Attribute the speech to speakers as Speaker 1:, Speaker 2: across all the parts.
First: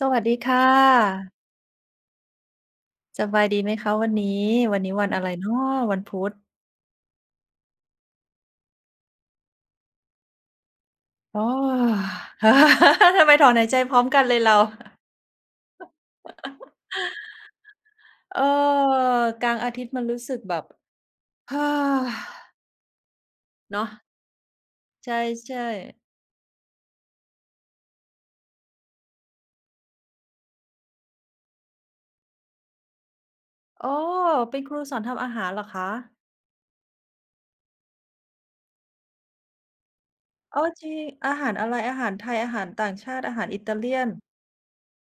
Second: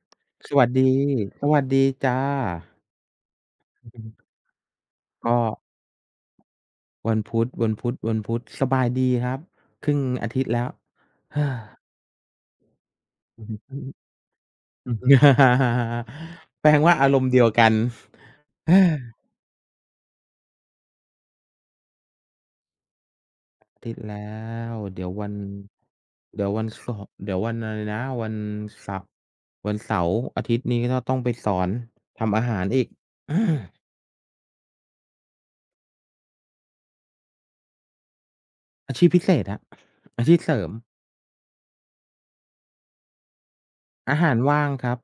Speaker 1: สวัสดี
Speaker 2: ส
Speaker 1: ค่
Speaker 2: วัสดี
Speaker 1: ะ
Speaker 2: สวัสดีจ้ะ
Speaker 1: สบายดีไหมคะ
Speaker 2: อื
Speaker 1: วั
Speaker 2: ม
Speaker 1: นนี้วันอะไร
Speaker 2: ก็
Speaker 1: เนาะวันพุธ
Speaker 2: วันพุธวันพุธวันพุธสบายดีครับ ครึ่งอาทิตย์แล้ว
Speaker 1: อ้ อทำไม
Speaker 2: อื
Speaker 1: ถ
Speaker 2: อ
Speaker 1: อนหาย
Speaker 2: ฮึ
Speaker 1: ใจพร้อมกันเลยเรา
Speaker 2: อือแปลว่าอารมณ์เดียวกัน
Speaker 1: เอ
Speaker 2: อ
Speaker 1: อ
Speaker 2: า
Speaker 1: กลางอาทิตย์มันรู้สึกแบบ
Speaker 2: อา
Speaker 1: เนาะ
Speaker 2: ทิตย์แล้ว
Speaker 1: ใช่ๆ
Speaker 2: เดี๋ยววันอะไรนะวันเสาร์วันเสาร์อาทิตย์นี้ก็ต้องไปสอนทำอาหารอีก
Speaker 1: อ๋อเป็นครูสอนทำอาหารเหรอคะ
Speaker 2: อาอาชีพพิเศษครับอาชีพเสริ
Speaker 1: อ้อ
Speaker 2: ม
Speaker 1: จริงอาหารอะไรอาหารไทยอาหารต่างชาติอาหารอิตาเลียน
Speaker 2: อาหารว่างครับ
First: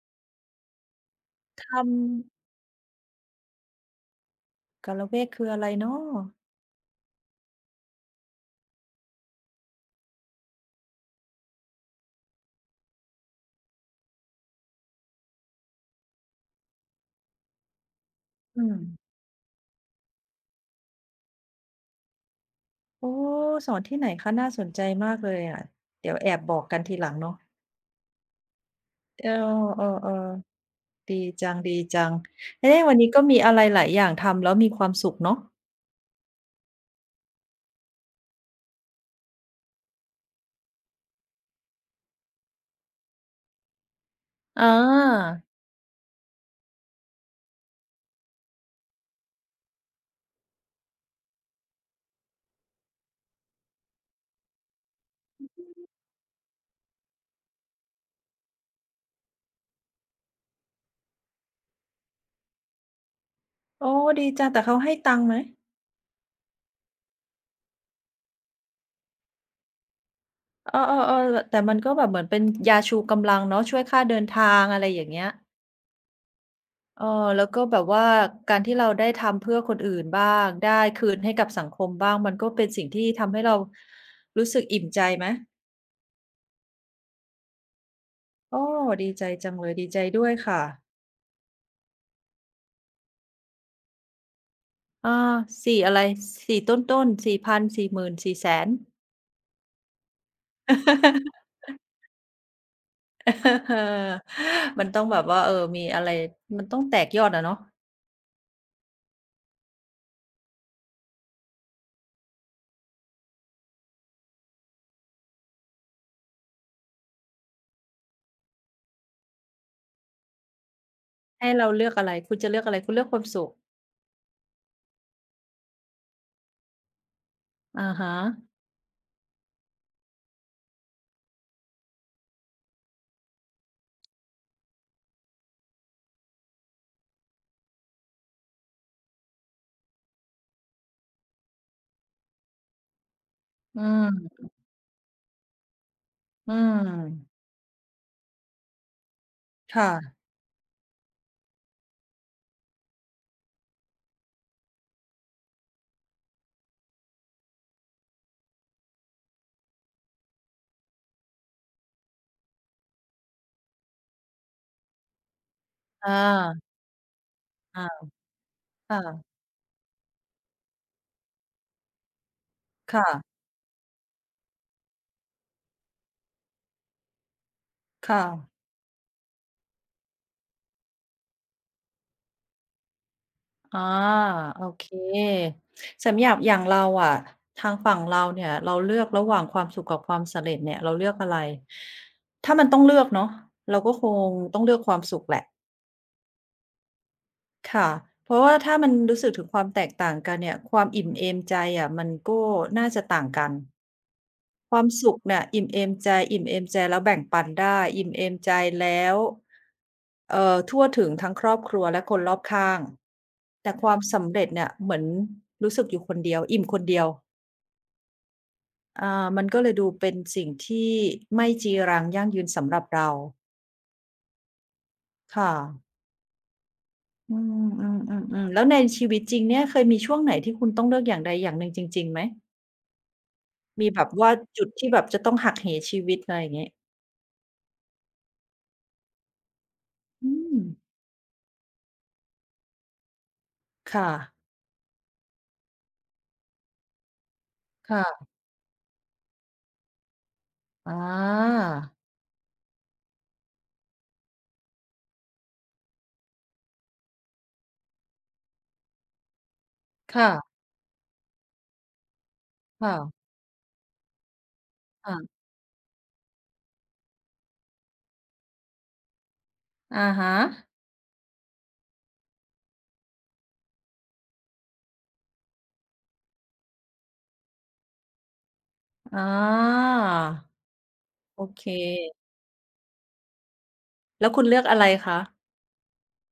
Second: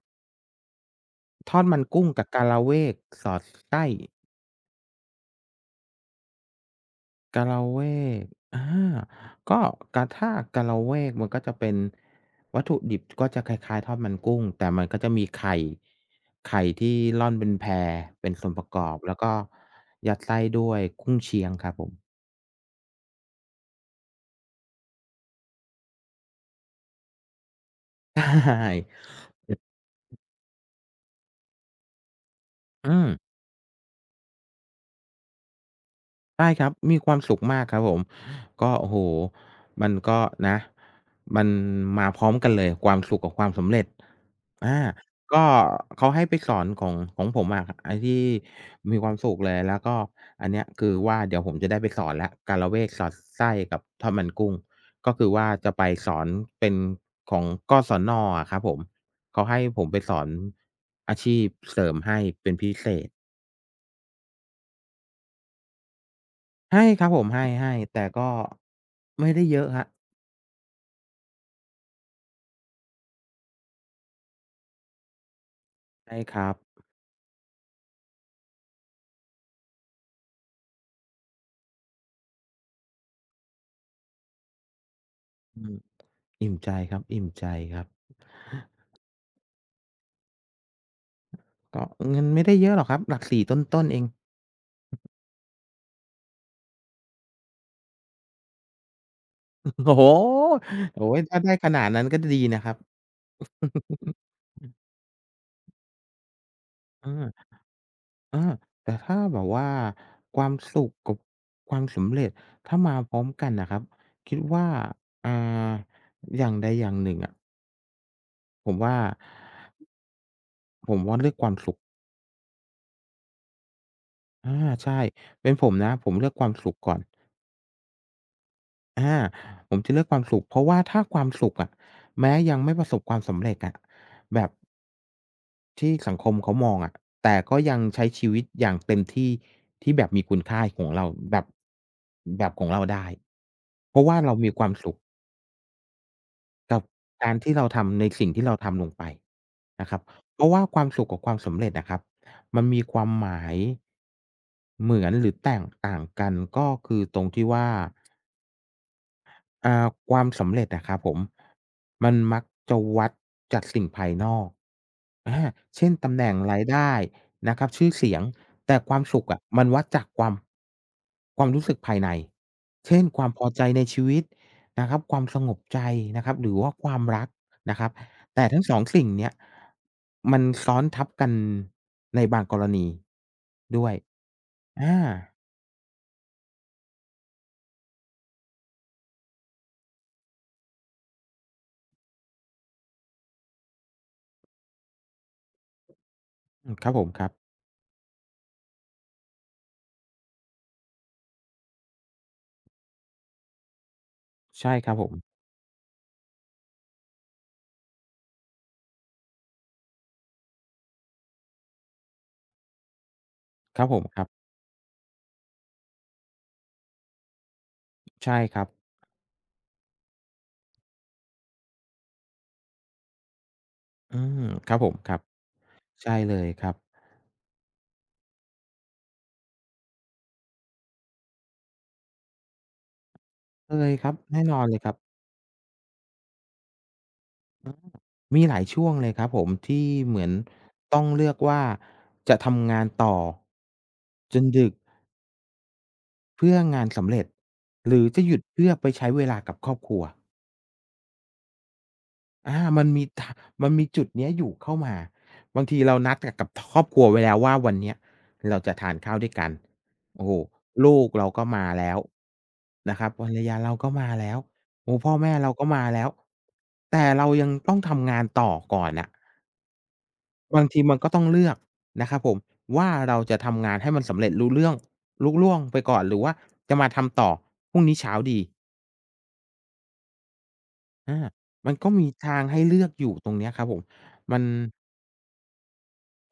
Speaker 2: ทอดมัน
Speaker 1: ทำ
Speaker 2: กุ้งกับกะระเวกสอดไส้
Speaker 1: กาละเวกคืออะไรเนาะ
Speaker 2: กะละเวกอาก็กะถ้ากะละเวกมันก็จะเป็นวัตถุดิบก็จะคล้ายๆทอดมันกุ้งแต่มันก็จะมีไข่ไข่ที่ร่อนเป็นแพเป็นส่วนป
Speaker 1: อื
Speaker 2: ระก
Speaker 1: ม
Speaker 2: อบแล้วก็ยัดไส้ด้วยกุ้งเชียงครับผม
Speaker 1: โอ้สอนที่ไหนคะน่าสนใจมากเลยอะเดี๋ยวแอบบอกกันทีหลังเนาะ
Speaker 2: ใช่
Speaker 1: เออเออๆดีจัง ดีจังเอ๊
Speaker 2: อื
Speaker 1: วัน
Speaker 2: ม
Speaker 1: นี้ก็มีอะไรหลายอย่างทำแล้วมีความสุขเนาะ
Speaker 2: ใช่ครับมีความสุขมากครับผมก็โอ้โฮมันก็นะมันมาพร้อมกันเลยความสุขกับความสำเร็จ
Speaker 1: อ
Speaker 2: อา
Speaker 1: า
Speaker 2: ก็เขาให้ไปสอนของผมอะไอ้ที่มีความสุขเลยแล้วก็อันเนี้ยคือว่าเดี๋ยวผมจะได้ไปสอนแล้วกาละเวกสอดไส้กับทอดมันกุ้งก็คือว่าจะไปสอนเป็นของกศนอะครับผมเขาให้ผมไปสอนอาชีพเสริมให้เป็นพิเศษ
Speaker 1: โอ้ดีจัง แต่เขาให้ตังค์ไหม
Speaker 2: ให้ครับผมให้ๆแต่ก็ไม่ได้เยอะครับ
Speaker 1: เออๆๆลแต่มันก็แบบเหมือนเป็นยาชูกำลังเนาะช่วยค่าเดินทางอะไรอย่างเงี้ย
Speaker 2: ใช่ครับ
Speaker 1: เออแล้วก็แบบว่าการที่เราได้ทำเพื่อคนอื่นบ้าง ได้คืนให้กับสังคมบ้าง มันก็เป็นสิ่งที่ทำให้เรารู้สึกอิ่มใจไหม
Speaker 2: อืมอิ่มใจครับอิ่มใจครับ
Speaker 1: โอ้ดีใจจังเลยดีใจด้วยค่ะ
Speaker 2: ก็เงินไม่ได้เยอะหรอกครับหลักสี่ต้นๆเอง
Speaker 1: อาสี่อะไรสี่ต้นๆสี่พันสี่หมื่นสี่แสน
Speaker 2: โอ้โฮโอ้โฮถ้าได้ ขนาดนั้นก็ดีนะครับ
Speaker 1: เออมันต้องแบบว่าเออมีอะไรมันต้องแต
Speaker 2: เอ
Speaker 1: กย
Speaker 2: อ
Speaker 1: อดอะเนาะ
Speaker 2: เออแต่ถ้าแบบว่าความสุขกับความสำเร็จถ้ามาพร้อมกันน่ะครับคิดว่าอ่าอย่างใดอย่างหนึ่งอะผมว่าผมว่าเลือกค
Speaker 1: ให้
Speaker 2: วาม
Speaker 1: เรา
Speaker 2: สุข
Speaker 1: เลือกอะไรคุณจะเลือกอะไรคุณเลือกความสุข
Speaker 2: อาใช่เป็นผมนะผมเลือกความสุขก่อน
Speaker 1: อะฮะ
Speaker 2: อาผมจะเลือกความสุขเพราะว่าถ้าความสุขอะแม้ยังไม่ประสบความสำเร็จอะแบบที่สังคมเขามองอะแต่ก็ยังใช้ชีวิตอย่างเต็มที่ที่แบบมีคุณค่าของเราแบบแบบของเราได้
Speaker 1: อื
Speaker 2: เพราะว่า
Speaker 1: ม
Speaker 2: เรามีความสุข
Speaker 1: อื
Speaker 2: กับการ
Speaker 1: ม
Speaker 2: ที่เราทำในสิ่งที่เราทำลงไปนะ
Speaker 1: ค่ะ
Speaker 2: ครับเพราะว่าความสุขกับความสำเร็จอะครับมันมีความหมายเหมือนหรือแตกต่างกันก็คือตรงที่ว่า อ่าความสำเร็จอะครับผมมันมักจะวัดจากสิ่งภายนอกอาเช่นตำแหน่ง
Speaker 1: อา
Speaker 2: รายได้นะครับชื่อ
Speaker 1: อา
Speaker 2: เสียงแต่ค
Speaker 1: ค
Speaker 2: วามสุขอะ
Speaker 1: ่ะ
Speaker 2: มันวัดจากความรู้สึกภายในเช่น
Speaker 1: ค่ะ
Speaker 2: ความพอใจในชีวิตนะครับความสงบใจนะครับหรือว่าความรักนะครับ
Speaker 1: ค่ะ
Speaker 2: แต่ทั้งสองสิ่งเนี้ยมันซ้อนทับกันในบางกรณี
Speaker 1: อา
Speaker 2: ด้วย
Speaker 1: โอเค
Speaker 2: อา
Speaker 1: สำหรับอย่างเราอะทางฝั่งเราเนี่ยเราเลือกระหว่างความสุขกับความสำเร็จเนี่ยเราเลือกอะไรถ้ามันต้องเลือกเนาะเราก็คงต้องเลือกความสุขแหละ
Speaker 2: อืมครับผมครับ
Speaker 1: ค่ะเพราะว่าถ้ามันรู้สึกถึงความแตกต่างกันเนี่ยความอิ่มเอมใจอะมันก็น่าจะต่างกัน
Speaker 2: ใช่
Speaker 1: ควา
Speaker 2: ค
Speaker 1: ม
Speaker 2: รับผ
Speaker 1: สุ
Speaker 2: ม
Speaker 1: ขเนี่ยอิ่มเอมใจอิ่มเอมใจแล้วแบ่งปันได้อิ่มเอมใจแล้วทั่วถึงทั้งครอบครัวและคนรอบข้างแต่
Speaker 2: ครั
Speaker 1: ค
Speaker 2: บผ
Speaker 1: วาม
Speaker 2: มครั
Speaker 1: สำ
Speaker 2: บ
Speaker 1: เร็จเนี่ยเหมือนรู้สึกอยู่คนเดียวอิ่มคนเดียว
Speaker 2: ใช่ครับ
Speaker 1: มันก็เลยดูเป็นสิ่งที่ไม่จีรังยั่งยืนสำหรับเรา
Speaker 2: อืมครับผมครับ
Speaker 1: ค่ะ
Speaker 2: ใช่เลยครับ
Speaker 1: อืมๆๆๆแล้วในชีวิตจริงเนี่ยเคยมีช่วงไหนที่คุณต้องเลือกอย่างใดอย่างหนึ่งจริงๆไหม
Speaker 2: เค
Speaker 1: มี
Speaker 2: ย
Speaker 1: แบ
Speaker 2: ค
Speaker 1: บ
Speaker 2: รับ
Speaker 1: ว่า
Speaker 2: แน่นอน
Speaker 1: จุด
Speaker 2: เลยค
Speaker 1: ที่
Speaker 2: รับ
Speaker 1: แบบจะต้องหักเหชีวิตอะไรอย่างเงี้ย
Speaker 2: มีหลายช่วงเลยครับผมที่เหมือ
Speaker 1: อื
Speaker 2: น
Speaker 1: ม
Speaker 2: ต้องเลือกว่าจะทำงานต่อ
Speaker 1: ค่ะ
Speaker 2: จนดึกเพื่องานสำเร็จหรือจะห
Speaker 1: ค่ะ
Speaker 2: ยุดเพื่อไปใช้เวลากับครอบครัว
Speaker 1: อา
Speaker 2: อามันมีจุดเนี้ยอยู่เข้ามาบางทีเรานัดกับครอบครัวไว้แล้วว่าวันเนี้ยเราจะทานข้าวด้วยกันโอ้
Speaker 1: ค่ะ
Speaker 2: โฮลูกเราก็มาแล้วนะครับ
Speaker 1: ค่ะ
Speaker 2: ภรรยาเราก็มาแล้วโอ้โฮพ่อ
Speaker 1: ค่ะ
Speaker 2: แม่เราก็มาแล้วแต่เรายังต้องทำงานต่อก่อนน่ะ
Speaker 1: อะฮะ
Speaker 2: บางทีมันก็ต้องเลือกนะครับผมว่าเราจะทำงานให้มันสำเร็จรู้เรื่องลุล่วงไปก่อนหรือว่าจะมาทำต่อพรุ่งนี้เช้าดี
Speaker 1: อา
Speaker 2: อา
Speaker 1: โอเค
Speaker 2: มันก็มีทางให้เลือกอยู่ตรงเนี้ยครับผม
Speaker 1: แล้ว
Speaker 2: มัน
Speaker 1: คุณเลือกอะไรคะ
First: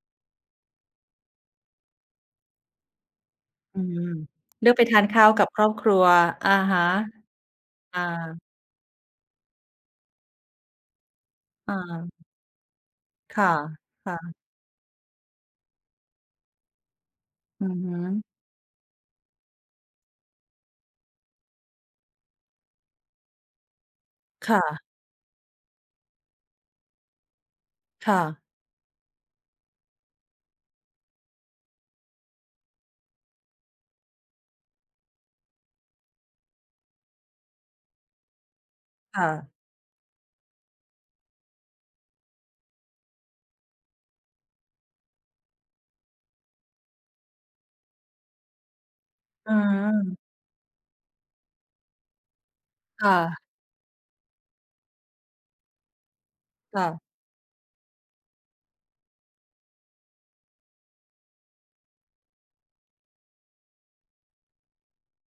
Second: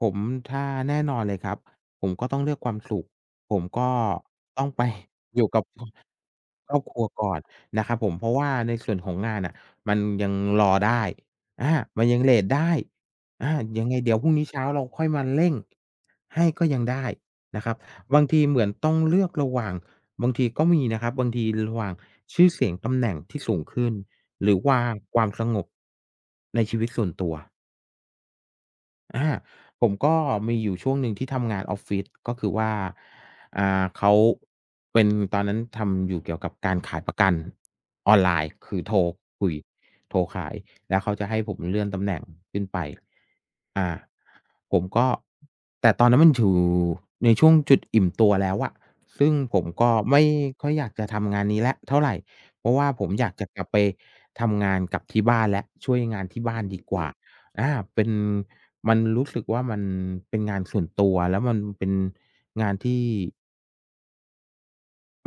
Speaker 2: ผมถ้าแน่นอนเลยครับผมก็ต้องเลือกความสุขผม
Speaker 1: อื
Speaker 2: ก็
Speaker 1: ม
Speaker 2: ต้อง
Speaker 1: เลือก
Speaker 2: ไป
Speaker 1: ไปทาน ข้าว
Speaker 2: อ
Speaker 1: กับ
Speaker 2: ยู่
Speaker 1: ค
Speaker 2: กับ
Speaker 1: รอบครัวอะ
Speaker 2: ครอ
Speaker 1: ฮะ
Speaker 2: บครัวก่อนนะครับ
Speaker 1: อ
Speaker 2: ผมเพราะว่า
Speaker 1: า
Speaker 2: ในส่วนของงานน่ะมันยังรอได้อา
Speaker 1: อ
Speaker 2: มันยัง
Speaker 1: า
Speaker 2: เลตได้
Speaker 1: ค่ะ
Speaker 2: อายังไงเดี๋ยวพรุ่
Speaker 1: ค่ะ
Speaker 2: งนี้เช้าเราค่อยมาเร่งให้ก็ยังได้นะ
Speaker 1: อื
Speaker 2: ครั
Speaker 1: อ
Speaker 2: บ
Speaker 1: ฮึ
Speaker 2: บางทีเหมือนต้องเลือกระหว่างบางทีก็มีนะครับบางทีระหว่างชื่อเสียงตำแหน่งที่สูงขึ้นหรือว่า
Speaker 1: ค่ะ
Speaker 2: ความสงบในชีวิตส่วนตัว
Speaker 1: ค่ะ
Speaker 2: อาผมก็มีอยู่ช่วงหนึ่งที่ทำงานออฟฟิศก็คือว่าอ่า เขาเป็นตอนนั้นทำอยู่เกี่ยวกับการขายประกันออนไลน์คือโทรคุย
Speaker 1: ค่ะ
Speaker 2: โทรขายแล้วเขาจะให้ผมเลื่อนตำแหน่งขึ้นไปอา ผมก็แต่ตอนนั้นมันอยู่ในช่วงจุดอิ่มตัวแล้วอะซึ่ง
Speaker 1: อื
Speaker 2: ผมก็ไม่
Speaker 1: ม
Speaker 2: ค่อยอยากจะทำงานนี้แล้วเท่าไรเพราะว่าผมอยากจะ
Speaker 1: ค่ะ
Speaker 2: กลับไปทำงานกับที่บ้านแล้วช่วยงานที่บ้านดีกว่า
Speaker 1: ค่ะ
Speaker 2: อาเป็นมันรู้สึกว่ามันเป็นงานส่วนตัวแล้วมันเป็นงานที่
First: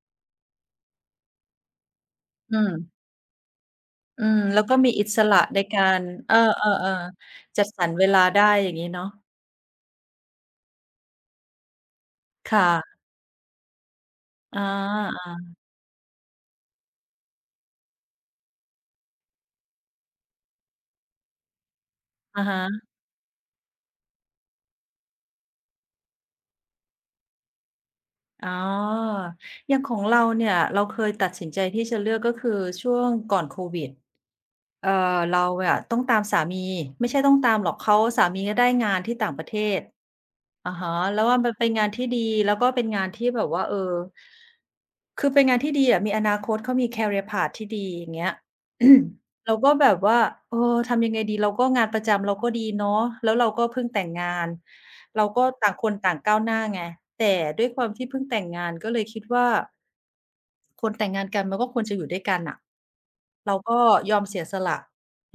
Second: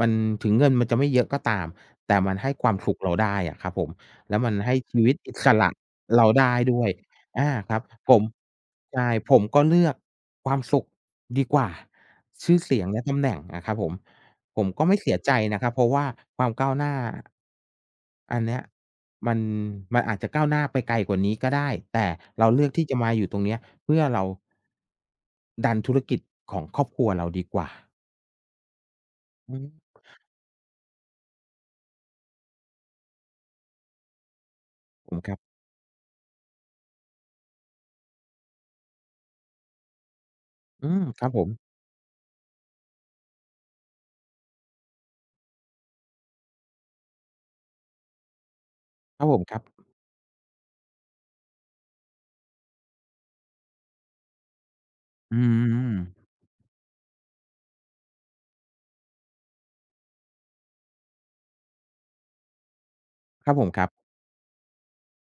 Speaker 2: มันถึงเงินมันจะไม่เยอะก็ตามแต่มันให้
Speaker 1: อื
Speaker 2: ค
Speaker 1: ม
Speaker 2: วามสุขเราได้อะครับผม
Speaker 1: อื
Speaker 2: แล้
Speaker 1: ม
Speaker 2: วมัน
Speaker 1: แล้ว
Speaker 2: ให้
Speaker 1: ก็มี
Speaker 2: ชี
Speaker 1: อิ
Speaker 2: วิต
Speaker 1: ส
Speaker 2: อิ
Speaker 1: ระ
Speaker 2: ส
Speaker 1: ใน
Speaker 2: ระ
Speaker 1: การ
Speaker 2: เรา
Speaker 1: เออ
Speaker 2: ได้ด้วย
Speaker 1: ๆ
Speaker 2: อา
Speaker 1: ๆจัด
Speaker 2: ครั
Speaker 1: ส
Speaker 2: บ
Speaker 1: รรเว
Speaker 2: ผ
Speaker 1: ลา
Speaker 2: ม
Speaker 1: ได้อย่างงี้เนาะ
Speaker 2: ใช่ผมก็เลือกความสุขดีกว่า
Speaker 1: ค
Speaker 2: ชื่อเสียงและ
Speaker 1: ่ะ
Speaker 2: ตำแหน่งอะครับผมผ
Speaker 1: อา
Speaker 2: มก็ไม่เสียใจ
Speaker 1: อะ
Speaker 2: นะครับเพราะว่าความก้าวหน้าอันเนี้ยมันมันอาจจะก้าวหน้าไปไกลกว่านี้ก็ได้แต่
Speaker 1: ฮ
Speaker 2: เราเลื
Speaker 1: ะ
Speaker 2: อกที่จะมาอยู่ตรงเนี้ยเพื่อเราดันธุรกิจของครอบครัวเราดีกว่า
Speaker 1: อ๋อ
Speaker 2: อื
Speaker 1: อย่างข
Speaker 2: ม
Speaker 1: องเราเนี่ย เราเคยตัดสินใจที่จะเลือกก็คือช่วงก่อนโควิด เอ่อ
Speaker 2: ผมครับ
Speaker 1: เราอะต้องตามสามีไม่ใช่ต้องตามหรอกเขาสามีก็ได้งานที่ต่างประเทศอะ
Speaker 2: อื
Speaker 1: ฮะ
Speaker 2: ม
Speaker 1: แล้
Speaker 2: ค
Speaker 1: ว
Speaker 2: รับ
Speaker 1: ว่า
Speaker 2: ผม
Speaker 1: มันเป็นงานที่ดีแล้วก็เป็นงานที่แบบว่าเออคือเป็นงานที่ดีอะมีอนาคตเขามี career path ที่ดีอย่างเงี้ย
Speaker 2: ครับผม ค
Speaker 1: เรา
Speaker 2: รั
Speaker 1: ก็
Speaker 2: บ
Speaker 1: แบบว่าเออทำยังไงดีเราก็งานประจำเราก็ดีเนาะแล้วเราก็เพิ่งแต่งงานเรา
Speaker 2: อื
Speaker 1: ก็ต่างคนต่าง
Speaker 2: ม
Speaker 1: ก้าวหน้าไงแต่ด้วยความที่เพิ่งแต่งงานก็เลยคิดว่า คนแต่งงานกันมันก็ควรจะอยู่ด้วยกันน่ะ
Speaker 2: ครับ
Speaker 1: เรา
Speaker 2: ผมค
Speaker 1: ก็
Speaker 2: รับ
Speaker 1: ยอมเสียสละ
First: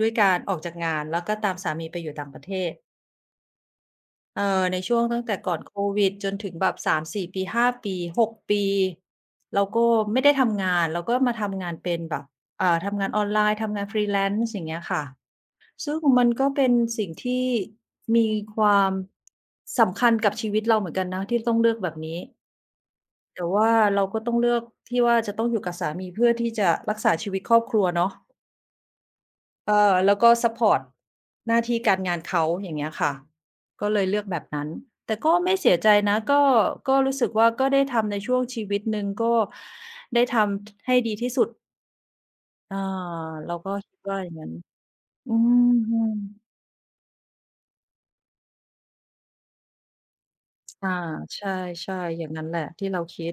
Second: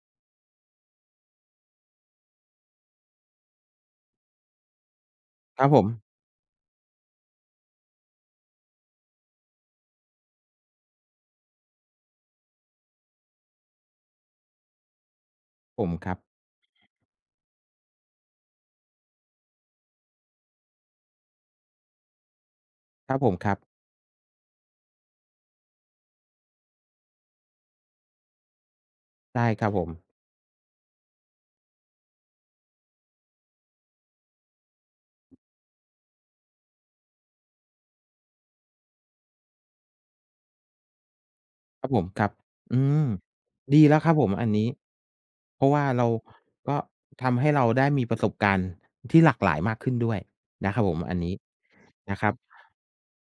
Speaker 1: ด้วยการออกจากงานแล้วก็ตามสามีไปอยู่ต่างประเทศในช่วงตั้งแต่ก่อ
Speaker 2: ค
Speaker 1: น
Speaker 2: รับ
Speaker 1: โค
Speaker 2: ผม
Speaker 1: วิดจนถึงแบบ3-4ปี5ปี6ปีเราก็ไม่ได้ทำงานเราก็มาทำงานเป็นแบบทำงานออนไลน์ทำงาน Freelance อย่างเงี้ยค่ะ
Speaker 2: ผม
Speaker 1: ซึ่ง
Speaker 2: ครับ
Speaker 1: มันก็เป็นสิ่งที่มีความสำคัญกับชีวิตเราเหมือนกันนะที่ต้องเลือกแบบนี้
Speaker 2: ครับผม
Speaker 1: แต่
Speaker 2: ครับ
Speaker 1: ว่าเราก็ต้องเลือกที่ว่าจะต้องอยู่กับสามีเพื่อที่จะรักษาชีวิตครอบครัวเนาะ
Speaker 2: ใช่ครับ
Speaker 1: เอ
Speaker 2: ผม
Speaker 1: อแล้วก็ซัปพอร์ตหน้าที่การงานเขาอย่างเงี้ยค่ะก็เลยเลือกแบบนั้นแต่ก็ไม่เสียใจนะก็รู้สึกว่าก็ได้ทำในช่วงชีวิตหนึ่งก็ได้ทำให้ดีที่สุด
Speaker 2: ครับผมครับ
Speaker 1: เอา
Speaker 2: อืม
Speaker 1: เราก็
Speaker 2: ดี
Speaker 1: คิ
Speaker 2: แล้
Speaker 1: ด
Speaker 2: วครับ
Speaker 1: ว่า
Speaker 2: ผ
Speaker 1: อ
Speaker 2: ม
Speaker 1: ย่าง
Speaker 2: อั
Speaker 1: งั้
Speaker 2: น
Speaker 1: น
Speaker 2: นี้
Speaker 1: อื
Speaker 2: เพราะว่าเรา
Speaker 1: ม
Speaker 2: ก็ทำให้เราได้มีประสบการณ์ที่หลากหลายมากขึ้นด้วยนะครั
Speaker 1: ๆ
Speaker 2: บ
Speaker 1: อา
Speaker 2: ผมอันนี้
Speaker 1: ใช่ๆ
Speaker 2: นะ
Speaker 1: อ
Speaker 2: ค
Speaker 1: ย่า
Speaker 2: รั
Speaker 1: ง
Speaker 2: บ
Speaker 1: งั้นแหละที่เราคิด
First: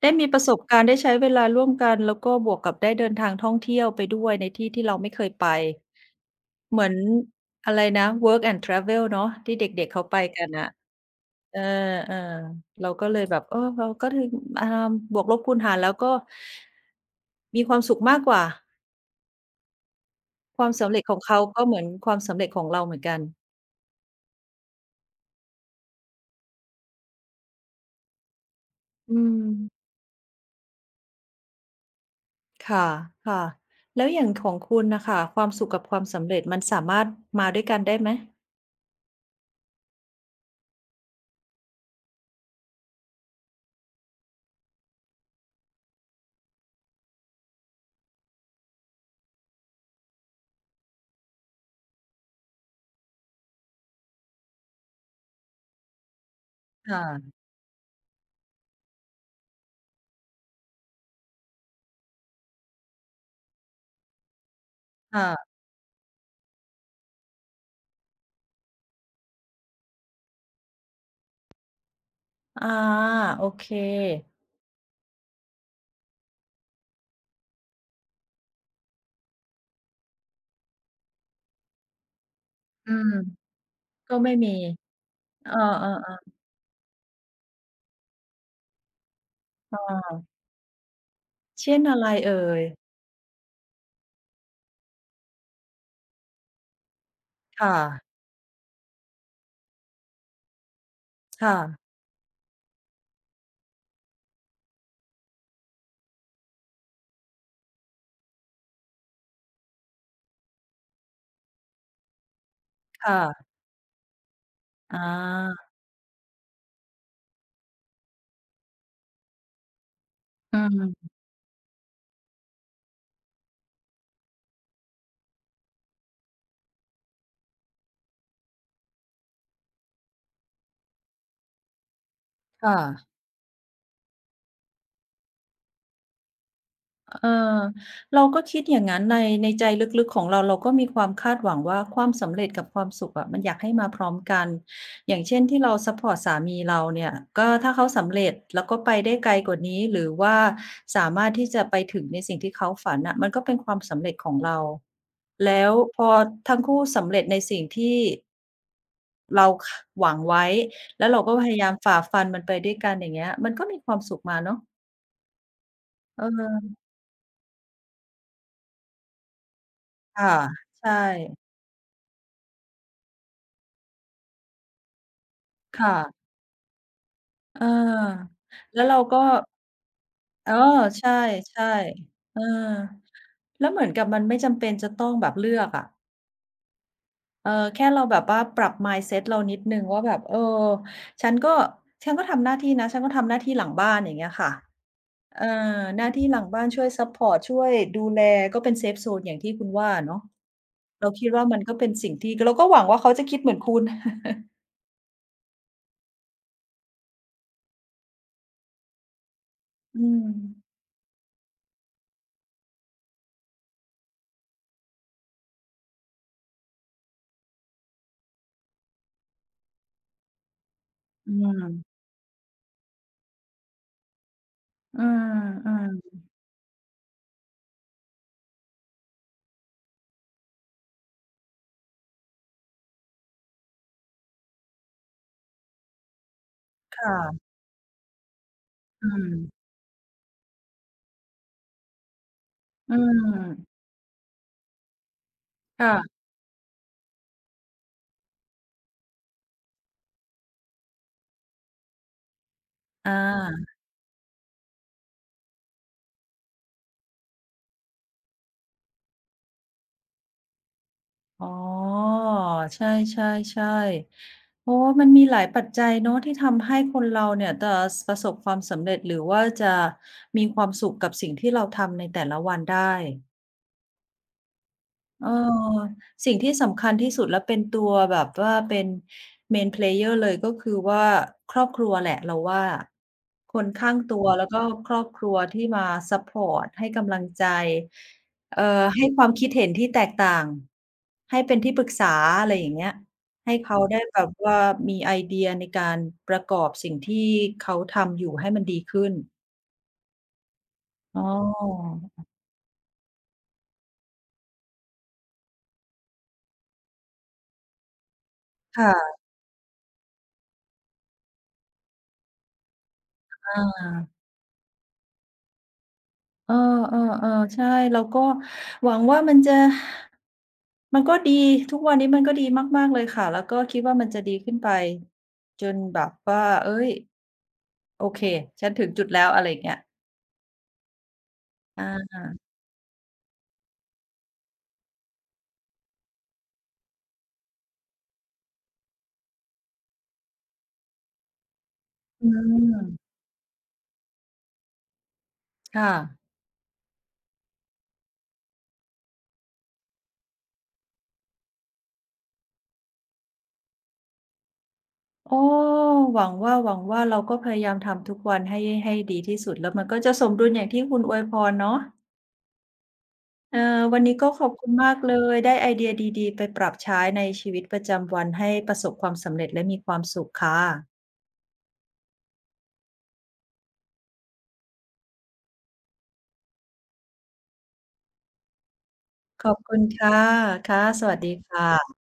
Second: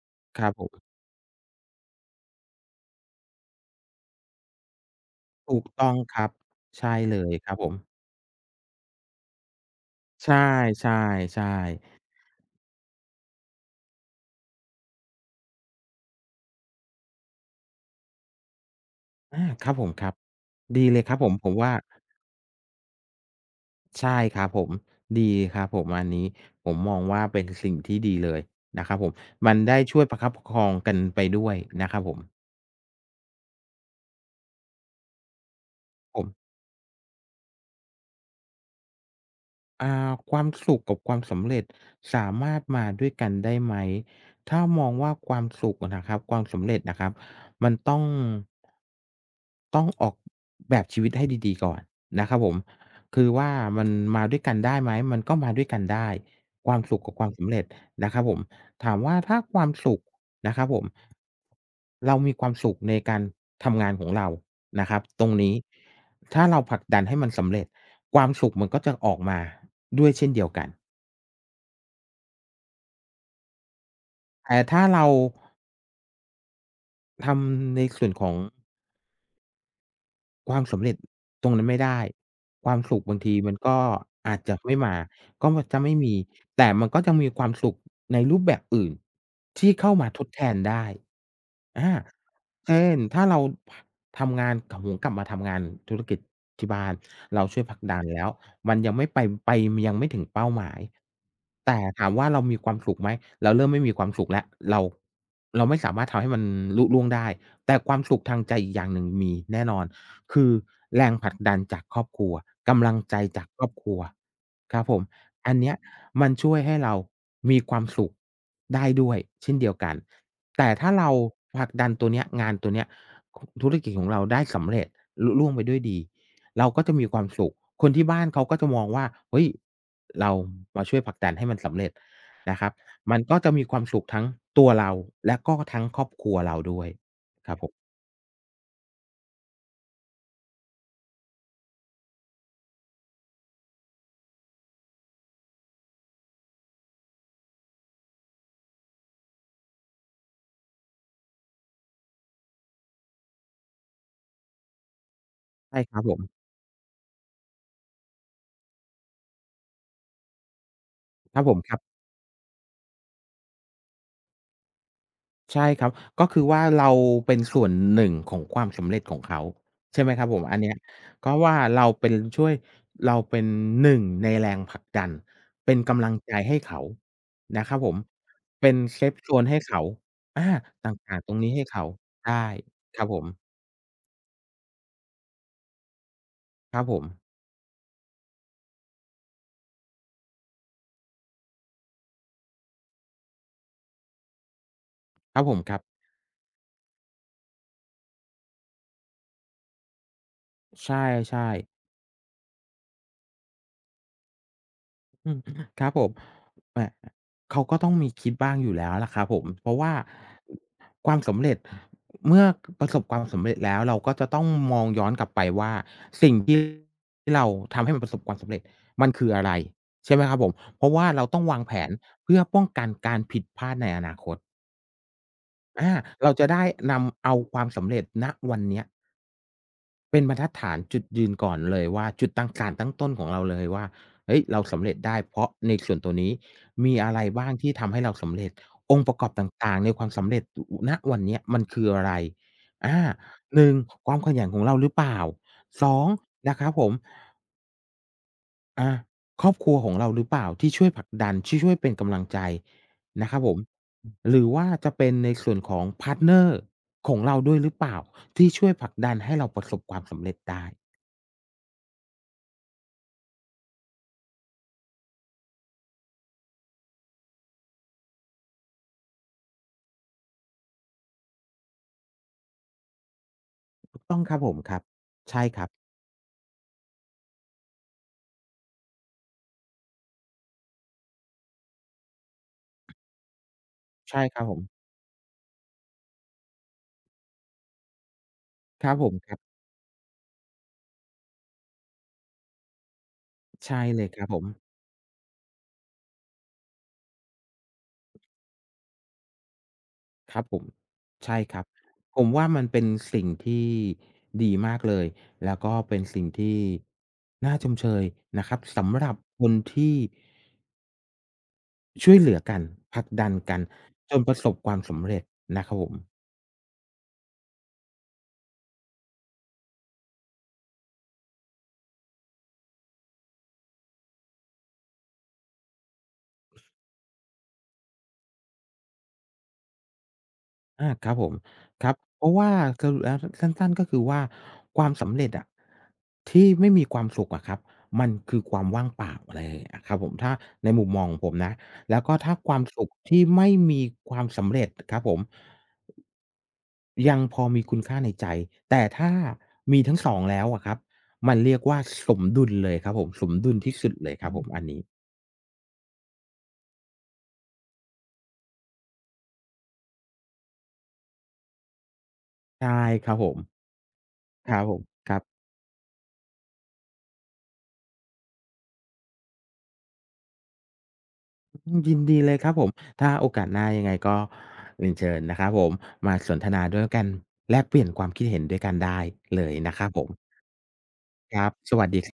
Speaker 1: ได้มีป
Speaker 2: ค
Speaker 1: ระ
Speaker 2: รั
Speaker 1: ส
Speaker 2: บ
Speaker 1: บ
Speaker 2: ผ
Speaker 1: การ
Speaker 2: ม
Speaker 1: ณ์ได้ใช้เวลาร่วมกันแล้วก็บวกกับได้เดินทางท่องเที่ยวไปด้วยในที่ที่เราไม่เคยไป
Speaker 2: ถูกต้องครับ
Speaker 1: เหมือ
Speaker 2: ใช่
Speaker 1: น
Speaker 2: เลยครับผ
Speaker 1: อะ
Speaker 2: ม
Speaker 1: ไรนะ Work and Travel เนาะที่เด็กๆเขาไป
Speaker 2: ใช่
Speaker 1: กันน่ะเออ
Speaker 2: ๆๆ
Speaker 1: ๆเราก็เลยแบบเออเราก็ถึงอ่าบวกลบคูณหารแล้วก็มีความสุขมากกว่า
Speaker 2: อาครับผมครับ
Speaker 1: ความ
Speaker 2: ดี
Speaker 1: สำ
Speaker 2: เล
Speaker 1: เร็จ
Speaker 2: ยค
Speaker 1: ข
Speaker 2: รับ
Speaker 1: อง
Speaker 2: ผม
Speaker 1: เขา
Speaker 2: ผม
Speaker 1: ก็
Speaker 2: ว่า
Speaker 1: เหมือนความสำเร็จของเราเหมือนกัน
Speaker 2: ใช่ครับผมดีครับผมอันนี้ผมมองว่าเป็นสิ่งที่ดีเลยนะครับผม
Speaker 1: อื
Speaker 2: มันได้
Speaker 1: ม
Speaker 2: ช่วยประคับประคองกันไปด้วยนะครับผม
Speaker 1: ค่ะๆแล้วอย่างของคุณน่ะค่ะความสุขกับความ
Speaker 2: ผ
Speaker 1: สำเร็จ
Speaker 2: ม
Speaker 1: มันสามารถมาด้วยกันได้ไหม
Speaker 2: อ่าความสุขกับความสำเร็จสามารถมาด้วยกันได้ไหมถ้ามองว่าความสุขอะนะครับความสำเร็จนะครับมันต้องออกแบบชีวิตให้ดีๆก่อนนะครับผมคือว่ามันมาด้วยกันได้ไหมมันก็มาด้วยกันได้ความสุขกับความ
Speaker 1: ค่ะ
Speaker 2: สำเร็จนะครับผมถามว่าถ้าความสุขนะครับผมเรามีความสุขในการทำงานของเรานะครับตรงนี้
Speaker 1: ค่ะ
Speaker 2: ถ้าเราผลักดันให้มันสำเร็จ ความสุขมันก็จะออกมาด้วยเช่นเดียวกัน
Speaker 1: อาโอเค
Speaker 2: แต่ถ้าเราทำในส่วนของ ความสำเร็จตรงนั้นไม่ได้ความ
Speaker 1: อื
Speaker 2: สุข
Speaker 1: ม
Speaker 2: บางทีมันก็
Speaker 1: ก็ไม่
Speaker 2: อาจ
Speaker 1: มี
Speaker 2: จะไม่มาก็
Speaker 1: เออ
Speaker 2: จะไม่มี
Speaker 1: ๆๆ
Speaker 2: แต่มันก็จะมีความสุขในรูปแบบอื่นที่เข้ามา
Speaker 1: ๆ
Speaker 2: ทดแทนได้
Speaker 1: เช่น
Speaker 2: อา
Speaker 1: อะไรเอ่ย
Speaker 2: เช่นถ้าเราพทำงานกโอ้โฮกลับมาทำงานธุรกิจที่บ้านเราช่วยผ
Speaker 1: ค่ะ
Speaker 2: ลักดันแล้วมันยังไม่ไปยังไม่ถึงเป้าหมาย
Speaker 1: ค่ะ
Speaker 2: แต่ถามว่าเรามีความสุขไหมเราเริ่มไม่มีความสุขแล้วเราเราไม่สามารถทำให้มันลุล่วงได้แต่ความสุขทางใจอีกอย่างหนึ่งมีแน่นอน คือแรงผลักดันจากครอบครัวกำลังใจจาก
Speaker 1: ค่ะ
Speaker 2: ครอบครัวครับผ
Speaker 1: อา
Speaker 2: มอันเนี้ยมันช่วยให้เรามีความสุขได้ด้วยเช่นเดียวกัน
Speaker 1: อื
Speaker 2: แต่ถ้า
Speaker 1: ม
Speaker 2: เราผลักดันตัวเนี้ยงานตัวเนี้ยขธุรกิจของเราได้สำเร็จลุล่วงไปด้วยดีเราก็จะมีความสุขคนที่บ้านเขาก็จะมองว่าเฮ้ยเรามาช่วยผลักดันให้มันสำเร็จนะครับ
Speaker 1: ค่ะ
Speaker 2: มันก็จะมีความสุขทั้งตัวเราและก็ทั้งครอบครัวเราด้วย
Speaker 1: เอ
Speaker 2: ครับ
Speaker 1: อ
Speaker 2: ผม
Speaker 1: เราก็คิดอย่างงั้นในในใจลึกๆของเราเราก็มีความคาดหวังว่าความสำเร็จกับความสุขอะมันอยากให้มาพร้อมกันอย่างเช่นที่เราซัปพอร์ตสามีเราเนี่ยก็ถ้าเขาสำเร็จแล้วก็ไปได้ไกลกว่านี้หรือว่าสามารถที่จะไปถึงในสิ่งที่เขาฝันน่ะมันก็เป็นความสำเร็จของเราแล้ว
Speaker 2: ใช่ค
Speaker 1: พ
Speaker 2: รับ
Speaker 1: อ
Speaker 2: ผม
Speaker 1: ทั้งคู่สำเร็จในสิ่งที่เราคหวังไว้แล้วเราก็
Speaker 2: ครั
Speaker 1: พ
Speaker 2: บผม
Speaker 1: ยายา
Speaker 2: ค
Speaker 1: ม
Speaker 2: รับ
Speaker 1: ฝ่าฟันมันไปด้วยกันอย่างเงี้ยมันก็มีความสุขมาเนาะ
Speaker 2: ใช่ครับ ก็คือว่า
Speaker 1: เออ
Speaker 2: เราเป็นส่วนหนึ่งของความสำเร็จของเขาใช่ไหมครับ
Speaker 1: ค่ะ
Speaker 2: ผมอันเนี้ย
Speaker 1: ใช่
Speaker 2: ก็ว่าเราเป็นช่วยเราเป็นหนึ่งในแรงผลักดันเป็น
Speaker 1: ค่ะ
Speaker 2: กำลังใจให้เขา
Speaker 1: เอ
Speaker 2: นะครับผม
Speaker 1: อ
Speaker 2: เป็น
Speaker 1: แล้วเรา
Speaker 2: เซฟ
Speaker 1: ก็
Speaker 2: โซนให้เขาอา
Speaker 1: เออ
Speaker 2: ต
Speaker 1: ใช่
Speaker 2: ่างๆตรงนี้ให้
Speaker 1: ใช่
Speaker 2: เขาใช่
Speaker 1: เออ
Speaker 2: ครับผม
Speaker 1: แล้วเหมือนกับมันไม่จำเป็นจะต้องแบบเลือกอะ
Speaker 2: ครับผม
Speaker 1: แค่เราแบบว่าปรับ mindset เรานิดหนึ่งว่าแบบฉันก็ฉันก็ทำหน้าที่นะฉันก็ทำหน้าที่หลังบ้านอย่างเงี้ยค่ะ
Speaker 2: ค
Speaker 1: เอ
Speaker 2: รับ
Speaker 1: อ
Speaker 2: ผมครับ
Speaker 1: หน้าที่หลังบ้านช่วยซัปพอร์ตช่วยดูแลก็เป็นเซฟโซนอย่างที่คุณว่าเนาะ
Speaker 2: ใช
Speaker 1: เราคิดว่า
Speaker 2: ่
Speaker 1: มันก็
Speaker 2: ๆ
Speaker 1: เป็นสิ่งที่เราก็หวังว่าเขาจะคิดเหมือนคุณ
Speaker 2: อืมครับผมแหมเขาก็ต้องมีคิดบ้างอยู่แล้วล่ะครับผมเพราะว่า
Speaker 1: อืม
Speaker 2: ความสำเร็จเมื่อประสบความสำเร็จแล้วเราก็จะต้องมองย้อนกลับไปว่าสิ่งที่เราทำให้มันประสบความสำเร็จมันคืออะไรใช่ไหมครับผมเพราะว่าเรา
Speaker 1: อื
Speaker 2: ต้องวางแผน
Speaker 1: ม
Speaker 2: เพื่อป้องกันการผิดพลาดในอนาคต
Speaker 1: อืมอื
Speaker 2: อา
Speaker 1: ม
Speaker 2: เราจะได้นำเอาความสำเร็จณวันเนี้ย เป็นบรรทัดฐานจุดยืนก่อนเลยว่าจุดตั้งการตั้งต้นของเราเลยว่าเฮ้ยเราสำเร็จได้เพราะในส่วนตัวนี้มีอะไร
Speaker 1: ค่ะ
Speaker 2: บ้างที่ทำให้เราสำเร็จองค์
Speaker 1: อื
Speaker 2: ประกอบต
Speaker 1: ม
Speaker 2: ่างๆในความสำเร็จอณวันเนี้ยมันคืออะไร
Speaker 1: อื
Speaker 2: อาหนึ่ง
Speaker 1: ม
Speaker 2: ความขยันของเราหรือเปล่าสอง
Speaker 1: ค่ะ
Speaker 2: นะครับผมอาครอบครัวของเราหรือเปล่าที่ช่วยผลักดันที่ช่วยเป็นกำลังใจ
Speaker 1: อ
Speaker 2: นะครับผม
Speaker 1: า
Speaker 2: หรือว่าจะเป็นในส่วนของพาร์ตเนอร์ของเราด้วยหรือเปล่าที่ช่วยผลักดันให้เราประสบความสำเร็จได้
Speaker 1: อ๋อ ใช่ๆๆโอ้ มันมีหลายปัจจัยเนาะที่ทำให้คนเราเนี่ยจะประสบความสำเร็จหรือว่าจะมีความสุขกับสิ่งที่เราทำในแต่ละวันได้
Speaker 2: ต้องครับผมครับ
Speaker 1: เออ
Speaker 2: ใช่ครับ
Speaker 1: สิ่งที่สำคัญที่สุดและเป็นตัวแบบว่าเป็น Main Player เลยก็คือว่าครอบครัวแหละเราว่าคนข้าง
Speaker 2: ใช่
Speaker 1: ตัว
Speaker 2: ครับ
Speaker 1: แล้ว
Speaker 2: ผ
Speaker 1: ก็
Speaker 2: ม
Speaker 1: ครอบครัวที่มาซัปพอร์ตให้กำลังใจเอ่
Speaker 2: ค
Speaker 1: อ
Speaker 2: รับผ
Speaker 1: ให้
Speaker 2: ม
Speaker 1: ควา
Speaker 2: ค
Speaker 1: ม
Speaker 2: รั
Speaker 1: คิด
Speaker 2: บ
Speaker 1: เห็นที่แตกต่างให้เป็นที่ปรึกษาอะไรอย่างเงี้ยให้เขา
Speaker 2: ใช่เล
Speaker 1: ได้
Speaker 2: ยค
Speaker 1: แบ
Speaker 2: รับ
Speaker 1: บ
Speaker 2: ผม
Speaker 1: ว่ามีไอเดียในการประกอบสิ่งที่เขาทำอยู่ให้มันดีขึ้น
Speaker 2: ครับผม
Speaker 1: อ๋อ
Speaker 2: ใช่ครับผมว่ามันเป็นสิ่งที่ดีมากเลยแล้วก็เป็นสิ่งที่น่าชมเชยนะครับสำหรับ
Speaker 1: ค่ะ
Speaker 2: คนที่ช่วยเหลือกันผลักดัน
Speaker 1: อ
Speaker 2: กันจน
Speaker 1: า
Speaker 2: ประสบความสำเร็จนะครับผม
Speaker 1: เออๆๆใช่เราก็หวังว่ามันจะมันก็ดีทุกวันนี้มันก็ดีมากๆเลยค่ะแล้วก็คิดว่ามันจะดีขึ้นไปจนแบบว่าเฮ้ยโอเคฉันถึงจุดแล้วอะไรอย่างเงี้ย
Speaker 2: อาครับผมค
Speaker 1: อ
Speaker 2: รับเพ
Speaker 1: า
Speaker 2: ราะว่าสรุปแล้วสสั้นๆก็คือว่าความสำเร็จอะที่ไม่มีความสุขอะครับมันคือความว่างเปล่าอะไรอะครับผมถ้าในมุมมองของผมนะแล้วก็
Speaker 1: อื
Speaker 2: ถ้าความ
Speaker 1: ม
Speaker 2: สุขที่ไม่มีความสำเร็จครับผม
Speaker 1: ค่ะ
Speaker 2: ยังพอมีคุณค่าในใจแต่ถ้ามีทั้งสองแล้วอะครับมันเรียกว่าสมดุลเลยครับผมสมดุลที่สุดเลยครับผมอันนี้
Speaker 1: โอ้หวังว่าหวังว่าเราก็พยายามทำทุกวันให้ให้ดีที่สุดแล้วมันก็จะสมดุลอย่างที่คุณอวยพรเนาะ
Speaker 2: ใช่ครับผม
Speaker 1: เออวันนี้ก็ขอ
Speaker 2: ค
Speaker 1: บ
Speaker 2: รับ
Speaker 1: คุณ
Speaker 2: ผม
Speaker 1: มาก
Speaker 2: ค
Speaker 1: เล
Speaker 2: รับ
Speaker 1: ยได้ไอเดียดีๆไปปรับใช้ในชีวิตประจำวันให้ประสบความสำเร็จและมีความสุขค่ะ
Speaker 2: อืมยินดีเลยครับผมถ้าโอกาสหน้ายังไงก็เรียนเชิญนะครับผมมาสนทนาด้วยกันแลกเปลี่ยนความคิดเห็นด้วยกันได้เล
Speaker 1: ขอ
Speaker 2: ย
Speaker 1: บ
Speaker 2: นะ
Speaker 1: คุ
Speaker 2: ค
Speaker 1: ณ
Speaker 2: รับผม
Speaker 1: ค่ะ ค่ะ สวัสดี
Speaker 2: ครับ
Speaker 1: ค่ะ
Speaker 2: สวัสดีค